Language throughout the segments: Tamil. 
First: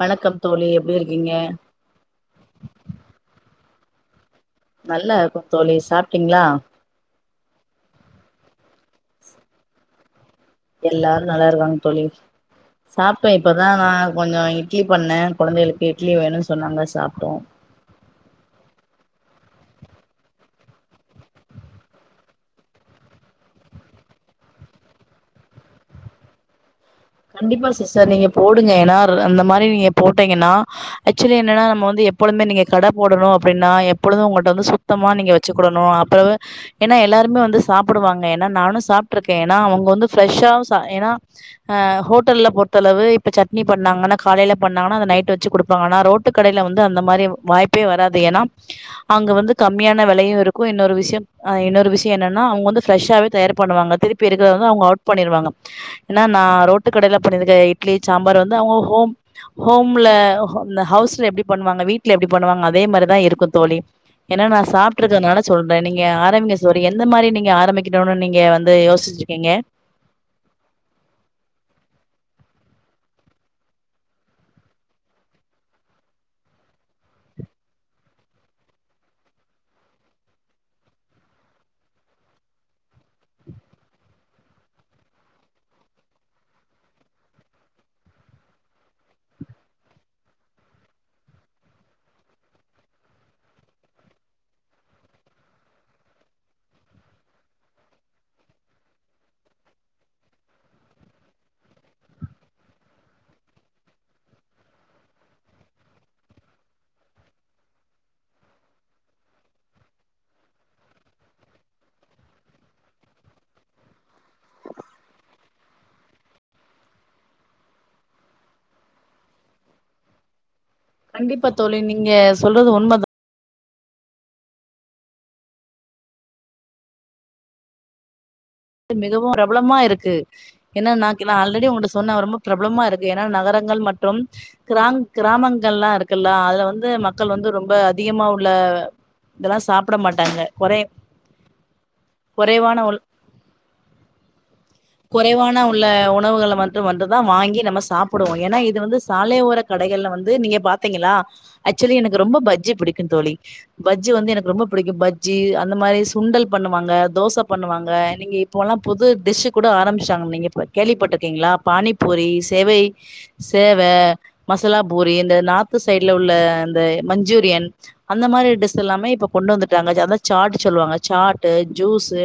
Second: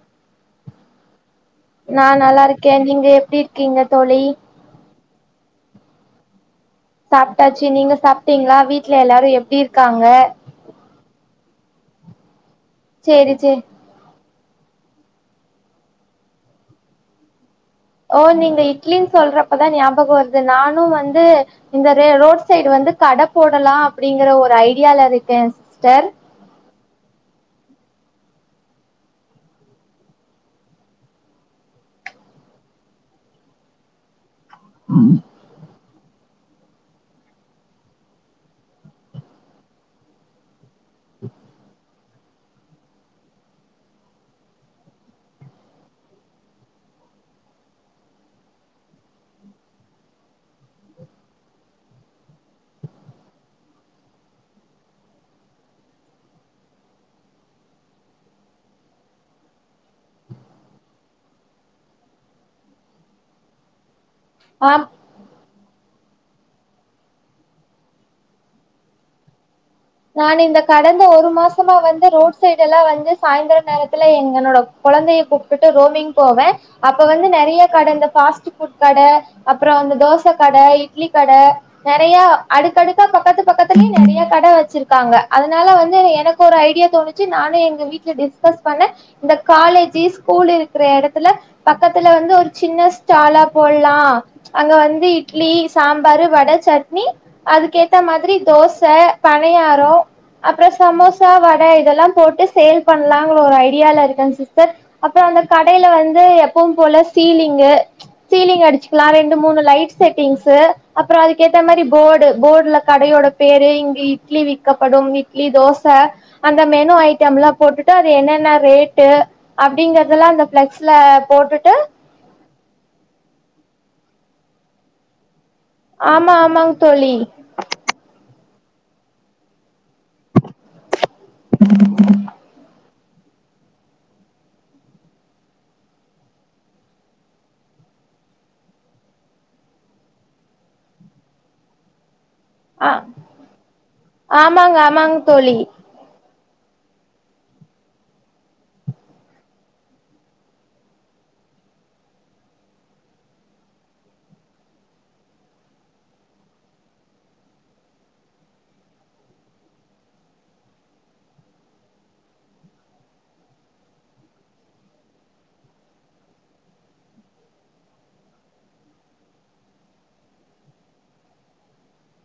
வணக்கம் தோழி எப்டி இருக்கீங்க நா நல்லா இருக்கேன் நீங்க எப்டி இருக்கீங்க தோழி நல்ல இருக்கோ தோழி சாப்ட்டீங்களா சாப்ட்டாச்சு நீங்க சாப்ட்டீங்களா வீட்ல எல்லாரு எப்டி இருக்காங்க எல்லாரு நல்லா இருக்காங்க தோழி சாப்டே சேரி சேரி இப்பதா நா கொஞ்சம் இட்லி பண்ணன் குழந்தைகளுக்கு இட்லி வேணு சொன்னாங்க சாப்ட்டோம் ஓ நீங்க இட்லின்னு சொல்றப்பதான் ஞாபகம் வருது நானும் வந்து இந்த ரோட் சைடு வந்து கடை போடலாம் அப்படிங்கற ஒரு ஐடியால இருக்கேன் சிஸ்டர் கண்டிப்பா சிஸ்டர் நீங்க போடுங்க ஏன்னா அந்த மாதிரி நீங்க போட்டீங்கன்னா ஆக்சுவலி என்னன்னா நம்ம வந்து எப்பொழுமே நீங்க கடை போடணும் அப்படின்னா எப்பொழுதும் உங்க வந்து சுத்தமா நீங்க வச்சுக்கடணும் அப்ப ஏன்னா எல்லாருமே வந்து சாப்பிடுவாங்க நானும் சாப்ட்டுருக்கேன் ஏன்னா அவங்க வந்து ப்ரெஷ்ஷா ஏன்னா ஹோட்டல்ல பொருத்தளவு இப்ப சட்னி பண்ணாங்கன்னா காலைல பண்ணாங்கன்னா அத நைட் வச்சு குடுப்பாங்க ஆனா ரோட்டு கடைல வந்து அந்த மாதிரி வாய்ப்பே வராது ஏனா அங்க வந்து கம்மியான விலையு இருக்கு இன்னொரு விஷயம் என்னென்ன அவஙக வந்து பிரெஷ்ஷாவே தயார் பண்ணுவாங்க திருப்பி இருக்குறத அவங்க அவுட் பண்ணிடுவாங்க ஏ னா நான் ரோட்டு கடையில பண்ணியிருக்க இட்லி சாம்பார் வந்து அவங்க ஹோம் ஹோம்ல ஹவுஸ்ல எப்படி பண்ணுவாங்க வீட்டுல எப்படி பண்ணுவாங்க அதே மாதிரிதான் இருக்கும் தோழி ஏன்னா நான் ஆம் சாப்ட்ருக்கறதுனால சொல்றேன் நீங்க ஆரம்பிங்க தோழி எந்த மாதிரி நீங்க ஆரம்பிக்கணும்னு நீங்க வந்து யோசிச்சிருக்கீங்க நான் இந்த கடந்த ஒரு மாசமா வந்து ரோட் சைடு எல்லாம் வந்து சாயந்திரம் நேரத்துல எங்கோட குழந்தைய கூப்பிட்டுட்டு ரோமிங் போவேன் அப்ப வந்து நிறைய கடை இந்த பாஸ்ட்புட் கடை அப்புறம் அந்த தோசை கடை இட்லி கடை நிறைய அடுக்கடுக்கு பக்கத்த பக்கத்தல நறயா கட ச்சிருக்காங்க அதனால வந்து எனக்கு ஒரு ஐடியா தோணுச்சு நானும் எங்க வீட்டுல டிஸ்கஸ் பண்ணேன் இந்த காலேஜி ஸ்கூல் இருக்கிற இடத்துல பக்கத்துல வந்து ஒரு சின்ன ஸ்டாலா போட்லாம் அங்க வந்து இட்லி சாம்பாரு வட சட்னி அதுக்கேத்த மாதிரி தோசை பனியாரம் அப்புறம் சமோசா வடை இதெல்லாம் போட்டு சேல் பண்ணலாங்கற ஒரு ஐடியால இருக்கேன் சிஸ்டர் அப்புறம் அந்த கடையில வந்து எப்பவும் போல சீலிங் சீலிங் அடிச்க்லாம் ரெண்டு மூணு லைட் செட்டிங்ஸு அப்புறம் அதுக்கேத்த மாதிரி போர்டு போர்டுல கடையோட பேரு இட்லி விக்கப்படும் இட்லி தோசை அந்த மெனு ஐட்டம்லா போட்டுட்டு அது என்னென்ன ரேட்டு அப்படிங்கறதெல்லாம் அந்த பிளக்ஸ் கண்டிப்பா தோழி நீங்க சொல்றது உண்மைதான் ஆமா ஆமாங்க தோழி அது மிகவும் பிரபலமா இருக்கு ஏன்னா ஆல்ரெடி உங்கள்ட்ட சொன்ன ரொம்ப பிரபலமா இருக்கு ஏன்னா நகரங்கள் மற்றும் கிரா கிராமங்கள்லா இருக்குல்ல அதுல வந்து மக்கள் வந்து ரொம்ப அதிகமா உள்ள இதெல்லாம் சாப்பிட மாட்டாங்க குறை குறைவான ஆ உள் ஆமாங்க ஆமாங்க தோழி வந்துதான் வாங்கி நம்ம சாப்பிடுவோம் ஏன்னா இது வந்து சாலையோர கடைகள்ல வந்து நீங்க பாத்தீாக்கலா எனக்கு ரொம்ப பஜ்ஜி பிடிக்கும் தோழி பஜ்ஜி வந்து எனக்கு ரொம்ப பிடிக்கும் பஜ்ஜி அந்த மாதிரி சுண்டல் பண்ணுவாங்க தோசை பண்ணுவாங்க இப்போல்லாம் புது டிஷ்ஷு கூட ஆரம்பிச்சாங்க நீங்கள் இப்போ கேள்விப்பட்டிருக்கீங்களா பானிப்பூரி சேவை சேவை மசாலா பூரி இந்த நார்த்து சைடில் உள்ள இந்த மஞ்சூரியன் அந்த மாதிரி டிஷஸ் எல்லாமே இப்போ கொண்டு வந்துட்டாங்க அதான் சாட்டு சொல்லுவாங்க சாட்டு ஜூஸு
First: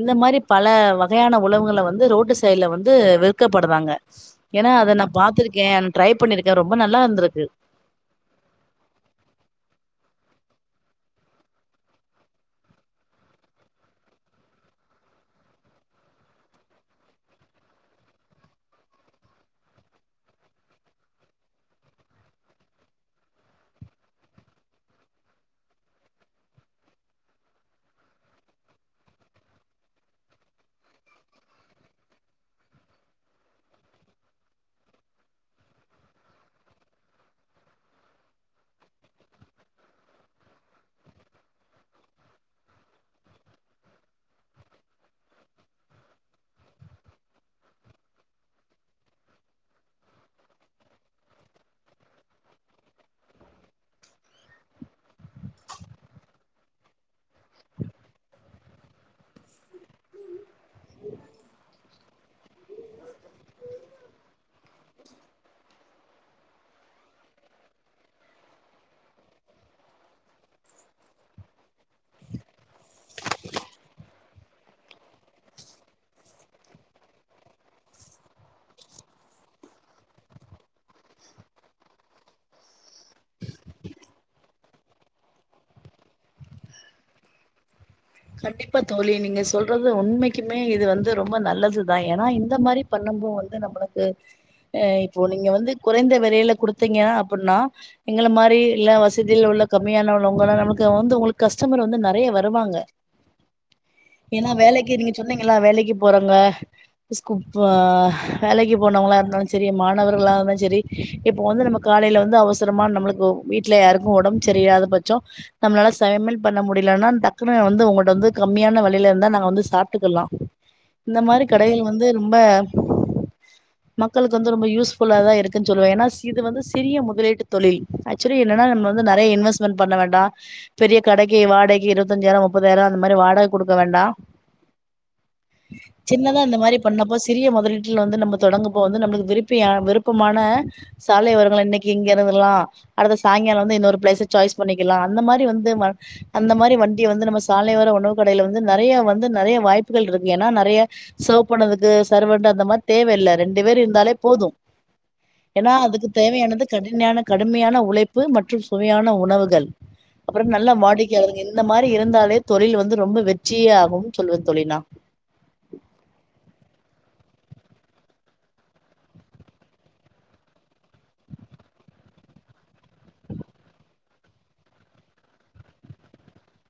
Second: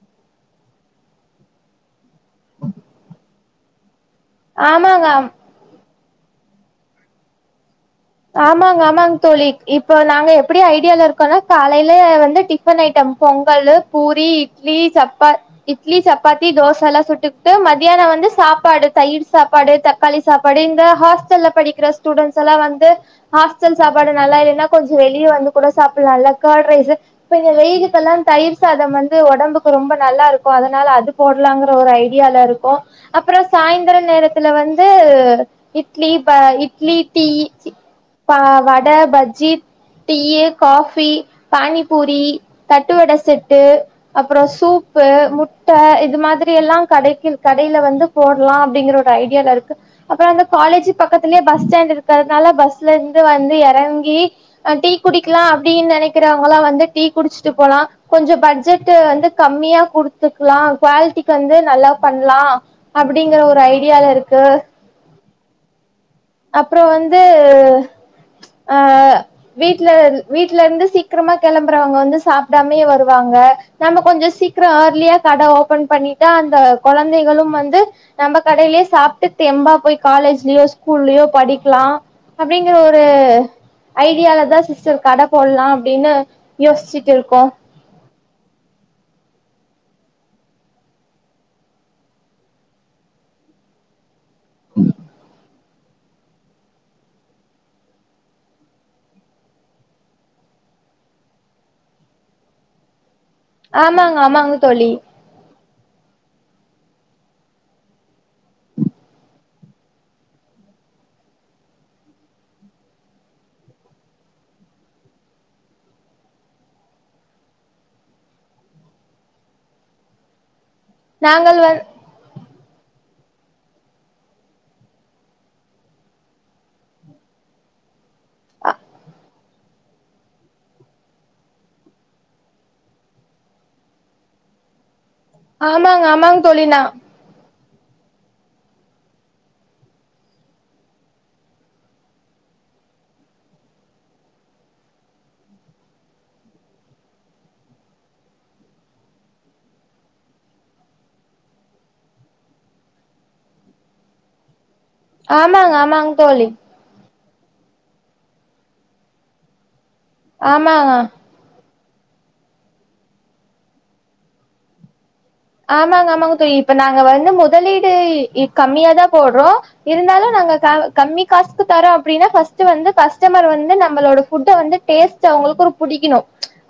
இந்த மாரி பல வகையான உணவுகளை வந்து ரோடு சைடில் வந்து விற்கப்படுறாங்க ஏன்னா அத ஆமாங்க நான் ஆம் பார்த்திருக்கேன் ட்ரை பண்ணிருக்கேன் ரொம்ப நல்லா இருந்திருக்கு ஆமாங்க ஆமாங்க தோழி இப்போ நாங்க எப்படி ஐடியால இருக்கோம்னா காலையில வந்து டிஃபன் ஐட்டம் பொங்கல் பூரி இட்லி சப்பா இட்லி சப்பாத்தி தோசை எல்லாம் சுட்டுக்கிட்டு மத்தியானம் வந்து சாப்பாடு தயிர் சாப்பாடு தக்காளி சாப்பாடு இந்த ஹாஸ்டல்ல படிக்கிற ஸ்டூடெண்ட்ஸ் எல்லாம் வந்து ஹாஸ்டல் சாப்பாடு நல்லா இல்லைன்னா கொஞ்சம் வெளியே வந்து கூட சாப்பிடல்லா கர்ட் ரைஸ் இப்போ வெயிலுக்குெல்லாம் தயிர் சாதம் வந்து உடம்புக்கு ரொம்ப நல்லா இருக்கும் அதனால அது போடலாங்கிற ஒரு ஐடியாலால இருக்கும் அப்புறம் சாய்ந்திரம் நேரத்துல வந்து இட்லி ப இட்லி டீ வடை பஜ்ஜி டீய காபி பானிபூரி தட்டுவடை செட்டு அப்புறம் சூப்பு முட்டை இது மாதிரி எல்லாம் கடை கடையில வந்து போடலாம் அப்படிங்கற ஒரு ஐடியால இருக்கு அப்புறம் அந்த காலேஜ் பக்கத்திலயே பஸ் ஸாண்ட் இருக்கிறதுனால பஸ் ல இருந்து வந்து இறங்கி் டீ குடிக்கலாம் அப்படின்னு நினைக்கிறவங்கலாம் வந்து டீ குடிச்சுட்டு போலாம் கொஞ்சம் பட்ஜெட் வந்து கம்மியா குடுத்துக்கலாம் குவாலிட்டிக்கு வந்து நல்லா பண்ணலாம் அப்படிங்கற ஒரு ஐடியால இருக்கு அப்புறம் வந்து அஹ் வீட்ல வீட்ல இருந்து சீக்கிரமா கிளம்புறவங்க வந்து சாப்பிடாமே வருவாங்க நம்ம கொஞ்சம் சீக்கிரம் ஏர்லியா கடை ஓபன் பண்ணிட்டா அந்த குழந்தைகளும் வந்து நம்ம கடையிலயே சாப்பிட்டு தெம்பா போய் காலேஜ்லயோ ஸ்கூல்லயோ படிக்கலாம் அப்படிங்கிற ஒரு ஐடியாலதான் சிஸ்டர் கடை போடலாம் அப்படின்னு யோசிச்சுட்டு இருக்கோம் கண்டிப்பா தோழி நீங்க சொல்றது உண்மைக்குமே இது வந்து ரொம்ப நல்லதுதான் ஏன்னா இந்த மாதிரி பண்ணம்பும் போது நம்மளுக்கு அஹ் இப்போ நீங்க வந்து குறைந்த விலையில குடுத்தீங்க அப்படின்னா எங்களை மாதிரி இல்ல வசதியில உள்ள கம்மியானவங்கல்லாம் நம்மளுக்கு வந்து உங்களுக்கு கஸ்டமர் வந்து நிறைய வருவாங்க ஆமாங்க ஏன்னா ஆமாங்க தோழி வேலைக்கு நீங்க சொன்னீங்களா வேலைக்கு போறாங்க வேலைக்கு போனவங்களா இருந்தாலும் சரி மாணவர்களா இருந்தும் சரி இப்ப வந்து நம்ம காலையில வந்து அவசரமா நம்மளுக்கு வீட்டுல யாருக்கும் உடம்பு சரியாத பட்சம் நம்மளால சமையல் பண்ண முடியலனா வ நம்மட்ட வந்து கம்மியான வெலயில இருந்தா நாங்க வந்து சாப்பிட்டுக்கலாம் இந்த மாரி நாங்கள் வந் கடைகள் வந்து ரொம்ப மக்களுக்கு வந்து ரொம்ப யூஸ் புல்லா தான் இருக்குன்னு சொல்லுவேன் ஏன்னா இது வந்து சிறிய முதலீட்டு தொழில் ஆக்சுவலி என்னன்னா நம்ம வந்து நெறய இன்வெஸ்ட்மெண்ட் பண்ண வேண்டாம் பெரிய கடைக்கு வாடகை இருபத்தஞ்சாயிரம் மு முப்பதாயிரம் அந்த மாரி வாடகை குடுக்க வேண்டாம் ஆமாங்க ஆமாங்க சின்னதான் இந்த தோழி மாரி நா பண்ணப்போ சிறிய முத லீட்ல வந்து நம்ம தொடங்க போது நம்மளுக்கு விருப்பி விருப்பமான சாலை ஒரங்களை இன்னைக்கு இங்க இருந்துறலாம் அடுத்த சாயங்காலம் வந்து இன்னொரு பிளேஸ் சாய்ஸ் பண்ணிக்கலாம் அந்த மாரி வந்து அந்த மாரி வண்டிய வந்து நம்ம சாலை ஓர உணவு கடையில வந்து நெறய வந்து நெறய வாய்ப்புகள் இருக்கு ஏன்னா நெறய செர்வ் பண்ணதுக்கு சர்வர் அந்த மாரி தேவையில்லை ரெண்டு பேர் இருந்தாலே போதும் ஏன்னா ஆமாங்க அதுக்கு ஆமாங்க தோழி தேவையானது கடுனையான கடுமையான உழைப்பு மற்றும் சுவையான உணவுகள் அப்பறம் நல்லா ஆமாங்க வாடிக்கையாளர்கள் என்ன அந்த மாரி இருந்தாலே தொழில் வந்து ரொம்ப வெற்றியே ஆகும்னு சொல்வேன் தோழி நா ஆமாங்க ஆமாங்க தோழி இப்ப நாங்க வந்து முதலீடு கம்மியா தான் போடறோம் இருந்தாலும் நாங்க கம்மி காசுக்கு தரோம் அப்படினா ஃபர்ஸ்ட் வந்து கஸ்டம்பர் வந்து நம்மளோட ஃபுட்ஹ வந்து டேஸ்ட் அவங்களுக்கும் புடிக்கணும்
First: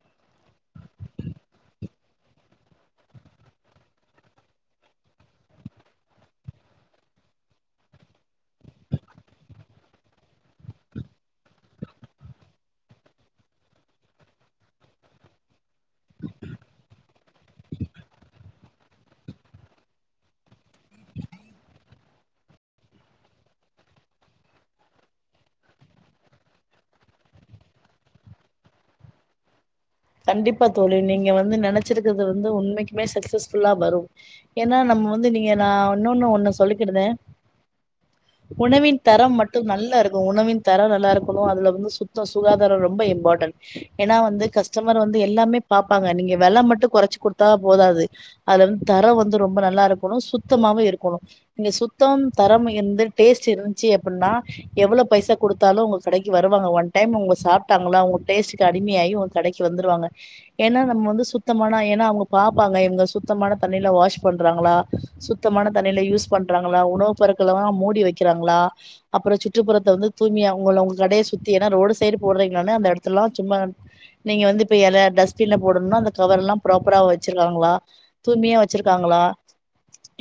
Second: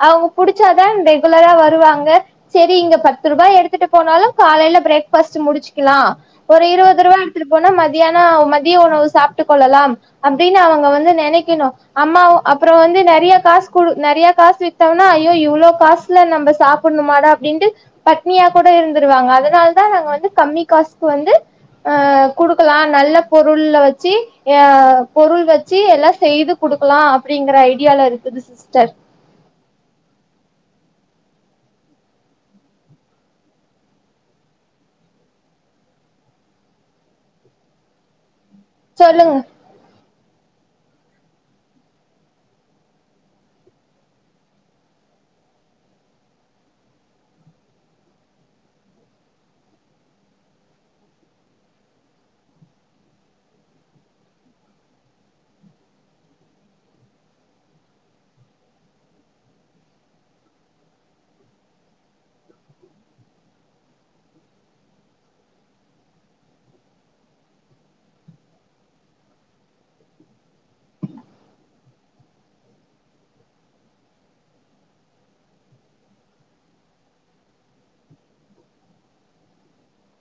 அவங்க புடிச்சா தான் ரெகுலரா வருவாங்க சரிங்க பத்து ரூபாய் எடு த்துட்டு போனாலும் காலையில பிரேக்பாஸ்ட் முடிச்சுக்கலாம் ஒரு இருபது ரூபா எடுத்துட்டு போனா மதியானம் மதியம் உணவு சாப்பிட்டு கொள்ளலாம் அப்படின்னு அவங்க வந்து நினைக்கணும் அம்மாவ அப்புறம் வந்து நெறய காசு குடு நெறய காசு வித்தோம்னா ஐயோ இவ்ளோ காசுல நம்ம சாப்பிடணுமாட அப்பிடின்ட்டு பட்னியா கூட இருந்துருவாங்க அதனால தான் நாங்க வந்து கம்மி காசுக்கு வந்து அஹ் குடுக்கலாம் நல்ல பொருள் வச்சு அஹ் பொருள் வச்சு எல்லாம் செய்து குடுக்கலாம் அப்படிங்கற ஐடியால இருக்குது சிஸ்டர் கண்டிப்பா தோழி நீங்க வந்து நினைச்சிருக்கறது வந்து உண்மைக்குமே சக்சஸ் ஃபுல்லாஹ வரும் ஏன்னா நம்ம வந்து நீங்க நான் இன்னொன்னு ஒன்னு சொல்லிக்கிடுதேன் உணவின் சொல்லுங்க தரம் மட்டும் நல்லா இருக்கும் உணவின் தரம் நல்லா இருக்கணும் அதுல வந்து சுத்தம் சுகாதாரம் ரொம்ப இம்பார்டன்ட் ஏன்னா வந்து கஷ் கஸ்டமர் வந்து எல்லாமே பார்ப்பாங்க நீங்க வெல மட்டும் குறச்சு கொடுத்தா போதாது அதுல வந்து தரம் வந்து ரொம்ப நல்லா இருக்கணும் சுத்தமவும் இருக்கணும் இங்க சுத்தம் தரம் இருந்து டேஸ்ட் இருந்துச்சு அப்படின்னா எவ்வளோ பைசா குடுத்தாலும் உங்க கடைக்கு வருவாங்க ஒன் டைம் அவங்க சாப்பிட்டாங்கள உங்க டேஸ்டு அடிமையாகி கடைக்கு வந்துருவாங்க ஏன்னா நம்ம வந்து சுத்தமான ஏன்னா அவங்க பார்ப்பாங்க இவங்க சுத்தமான தண்ணில வாஷ் பண்றாங்களா சுத்தமான தண்ணில யூஸ் பண்றாங்களா உணவுப் பொருட்கள்லாம் மூடி வைக்கிறாங்களா அப்பறம் சுற்றுப்புறத்த வந்து தூய்மையாவும் உங்களோ உங்க கடைய சுத்தி ஏன்னா ரோடு சைடு போடுறீங்களானு அந்த இடத்தெல்லாம் சும்மா நீங்க வந்து இப்ப எல டஸ்ட்பின்ல போடணும்னா அந்த கவர் எல்லாம் ப்ராப்பரா வச்சிருக்காங்களா தூய்மையா வச்சுருக்காங்களா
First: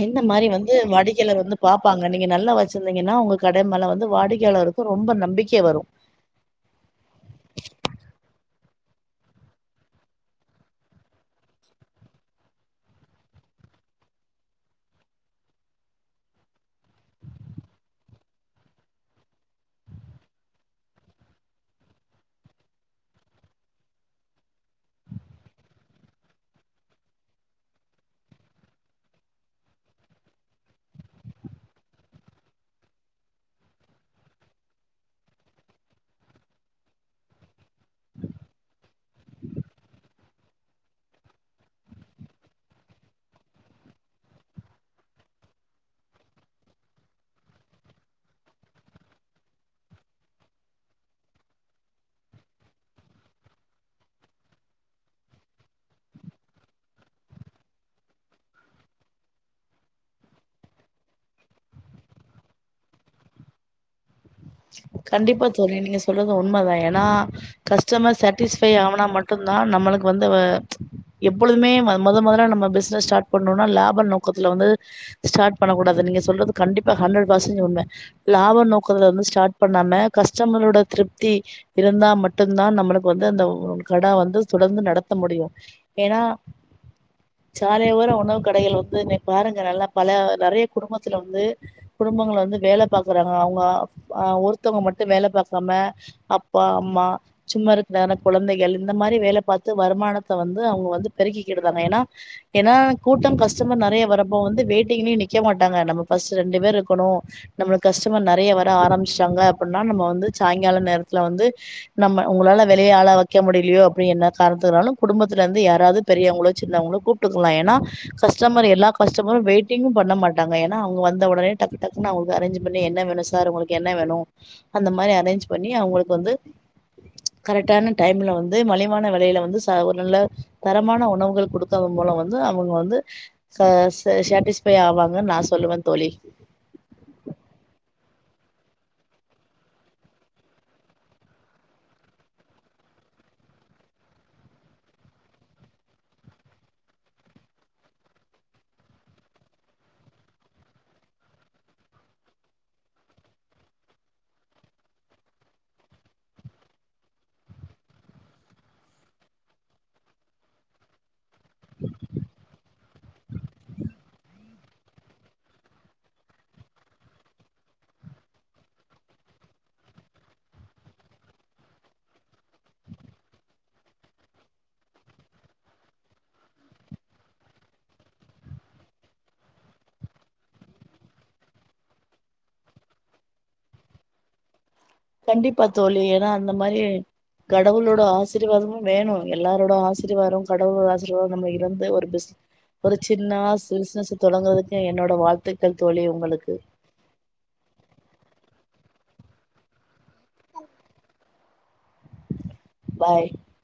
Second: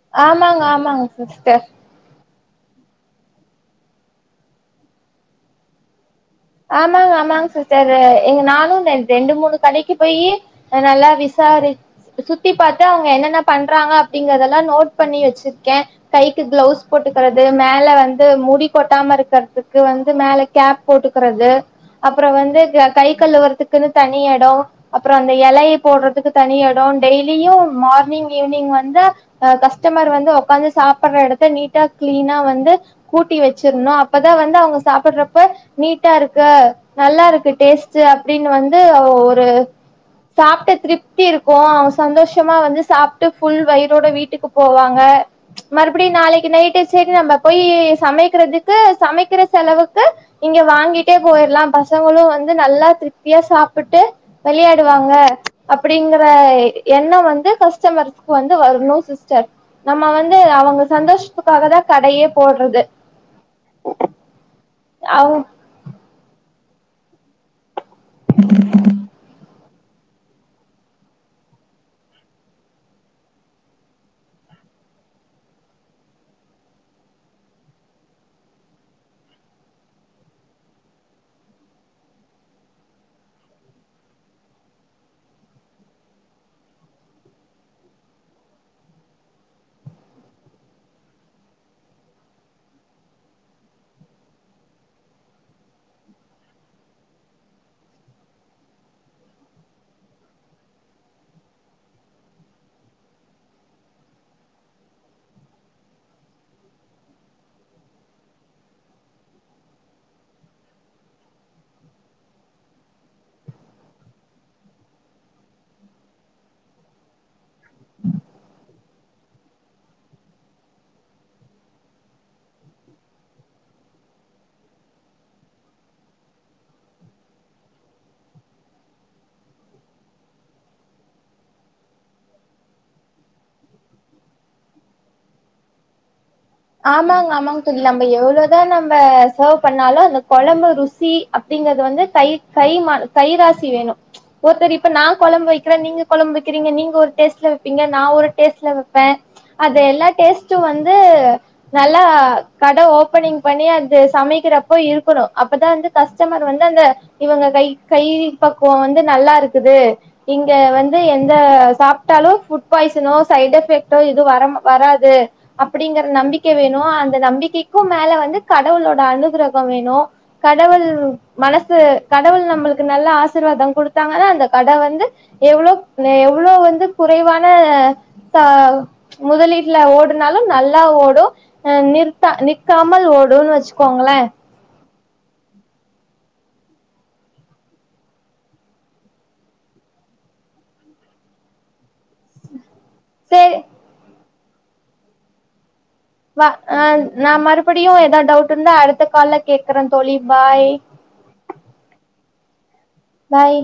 இந்த மாரி ஆமாங்க வந்து ஆமாங்க வாடிக்கையாளர் வந்து சிஸ்டர் பார்ப்பாங்க நீங்க நல்லா வ ச்சிருந்தீங்கன்னா உங்க கட மேல வந்து வாடிக்கையாளருக்கு ரொம்ப நம்பிக்கை வரு ஆமாங்க ஆமாங்க சிஸ்டர் எ நானு ரெண்டு மூணு கடைக்கு போய் நல்லா விசாரி சுத்தி பாத்து அவுங்க என்னென்ன பண்றாங்க அப்படிங்கறெல்லா நோட் பண்ணி வச்சிருக்கே கைக்கு க்ளவுஸ் போட்டுக்கறது மேல வந்து முடி கொட்டாம இருக்கற்துக்கு வந்து மேல கேப் போட்டு கிறது அப்பறோ வந்து க கை கழுவற்துக்குன்னு தனி எடோ அப்பறோ அந்த எலய போட்றதுக்கு தனி எடோ டெய்லியு மார்னிங் ஈவினிங் வந்து அ கஸ்டமர் வந்து உக்காந்து சாப்பட்ற எடத்த நீட்டா க்ளீனா வந்து கூட்டி வச்சிர்ணு அப்பதா வந்து அவங்க சாப்புட்றப்ப நீட்டா இருக்கு நல்லா இருக்கு டேஸ்ட்டு அப்டின் வந்து ஒ ஒரு சாப்ட்ட திருப்தி இருக்கு அவுங் சந்தோஷமா வந்து சாப்ட்டு ஃபுல் வய்றோட வீட்டுக்கு போவாங்க ச்ச் மறுபிடியு நாளைக்கு நைட்டு சரி நம்ம போய் சமைக்கிறதுக்கு சமைக்குற செலவுக்கு இங்க வாங்கிட்டே போய்ர்லா பசங்களு வந்து நல்லா திருப்தியா சாப்புட்டு வெளையாடுவாங்க அப்படிங்கிற எண்ணோ வந்து கஸ்டமர்க்கு வந்து வர்ணு சிஸ்டர் நம்ம வந்து அவங்க சந்தோஷ்த்துக்காக தா கடையே போடுறது அவங்க கண்டிப்பா தோழி நீங்க சொல்றது உ உண்ம தா ஏன்னா கஸ்டமர் சாட்டிஸ்ஃபை ஆனா மட்டுந்தா நம்மளுக்கு வந்து அ ச்ச் எப்பொழுதுமே மொதன்மொதல நம்ம பிசினஸ் ஸ்டாட் பண்ணோம்னா லாப நோக்கத்துல வந்து ஸ்டாட் பண்ண கூடாது நீங்க சொல்றது கண்டிப்பா ஹண்ரேடு ஃபர்ஸன்டேஜ் உண்மை லாப நோக்கத்துல வந்து ஸ் டாட் பண்ணாம கஸ்டமரோட திருப்தி இருந்தா மட்டுந்தா நம்மளுக்கு வந்து அந்த ஒ கட வந்து தொடந்து நடத்த முடியு ஏன்னா சாலையோர உணவு கடைகள் வந்து இன்னைக் பாருங்க பல நெறய குடும்பத்துல வந்து குடும்பங்ள வந்து வேல பார்க்கறாங்க அவுங்க அ ஒருத்தொவ்ங்க மட்டு வேல பாக்காம அப்பா அம்மா சும்மா இருக்க குழந்தைகள் இந்த மாரி வேல பார்த்து வருமானத்தை வந்து அவுங்க வந்து பெருக்கிக்கிட்டுதாங்க ஏன்னா ஏன்னா கூட்டம் கஸ்டமர் நெறய வரப்போ வந்து வெயிட்டிங்லியு நிக்க மாட்டாங்க நம்ம ஃபர்ட்டு ரெண்டு பேர் இருக்கணு நம்ம கஸ்டமர் நெறய வர ஆரம்பிஷ்டாங்க அப்பினா வந்து சாய்ங்கால நேரத்துல வந்து நம்ப உங்களால வெளியால வெக்க முடியலியூ அப்டிங் காரணத்தாலு குடும்பத்தலருந்து யாராது பெரியவங்களோ சின்னவாங்களோ கூப்புட்க்லா ஏனா கஸ்டமர் எல்லா கஸ்டமரு வெயிட்டிங்கு பண்ண மாட்டாங்க ஏன அவுங்க வந்த ஒடனே டக்கு டக்குனு அவுங்களுக் அரேஞ்ச்சு பண்ணி என்ன வேணு சொ சார் உங்களுக்கு என்ன வேணு அந்த மாரி அரேஞ்ச் பண்ணி அவுங்களுக்கு வந்து கரெக்டான டைம்ல வந்து மலிவான வெலயில வந்து ச ஒரு நல்ல தரமான உணவுகள் குடுக்கதன் மூலம் வந்து அவுங்க வந்து ச‌ ச சாட்டிஸ்ஃபை ஆவாங்கன்னு நா சொல்லுவே தோழி ஆமாங் ஆமாங் தோழி நம்ம எவ்ளதா நம்ப சேவ் பண்ணாலு அந்த கொழம்பு ருசி அப்டிங்கற்து வந்து கை கை மா கை ராசி வேணு ச்ச் ஒருத்தர் இப்ப நா கொழம்பு வைக்றே நீங்க கொழம்பு வெக்கிறீங்ங நீங்க ஒரு டேஸ்ட்ல வெப்பீங்க நா ஒரு டேஸ்ட்ல வெப்பே அது எல்லா டேஸ்ட்டு வந்து நல்லா கட ஓபனிங் பண்ணி அது சமைக்கிறப்போ இருக்கணு அப்பதா வந்து கஸ்டமர் வந்து அந்த இவங்க கை கை பக்குவோ வந்து நல்லாருக்குது இங்க வந்து எ ப்ப சாப்பிட்டாலு ஃபுட் பாய்சனோ சைட் எஃபெக்ட்டோ எது வரமா வராது அப்படிங்குற நம்பிக் க வேணு அந்த நம்பிக்கைக்கு மேல வந்து கடவுளோட அனுகிரகோ வேணு கடவுள் மனசு கடவுள் நம்மளுக்கு நல்ல ஆசிர்வாதோ குடுத்தாங்கன்னா அந்த கட வந்து எவ்ளோ வே எவ்ளோ வந்து குறைவான த ச்ச் முதலீட்ல ஓடுனாலு நல்லா ஓடோ அ நிறுத்தா நிக்காமல் ஓடுன் வச்சுக்கோங்களே கண்டிப்பா தோழி ஏனா அந்த மாரி கடவுளோட ஆசீர்வாதமு வேணு எல்லாரோட ஆசீர்வாதோ கடவுளோட ஆசீர்வாதோ நம்ம இருந்து ஒரு பிசி ஒரு சின்னா சரி [unintelligible] தொடங்குறதுக்கு என்னோட வாழ்த்துகள் வா அ நா மறுபடியு ஏதா டவுட் இந்தா அடுத்த கால்ல கேக்குறே தோழி பாய் பாய்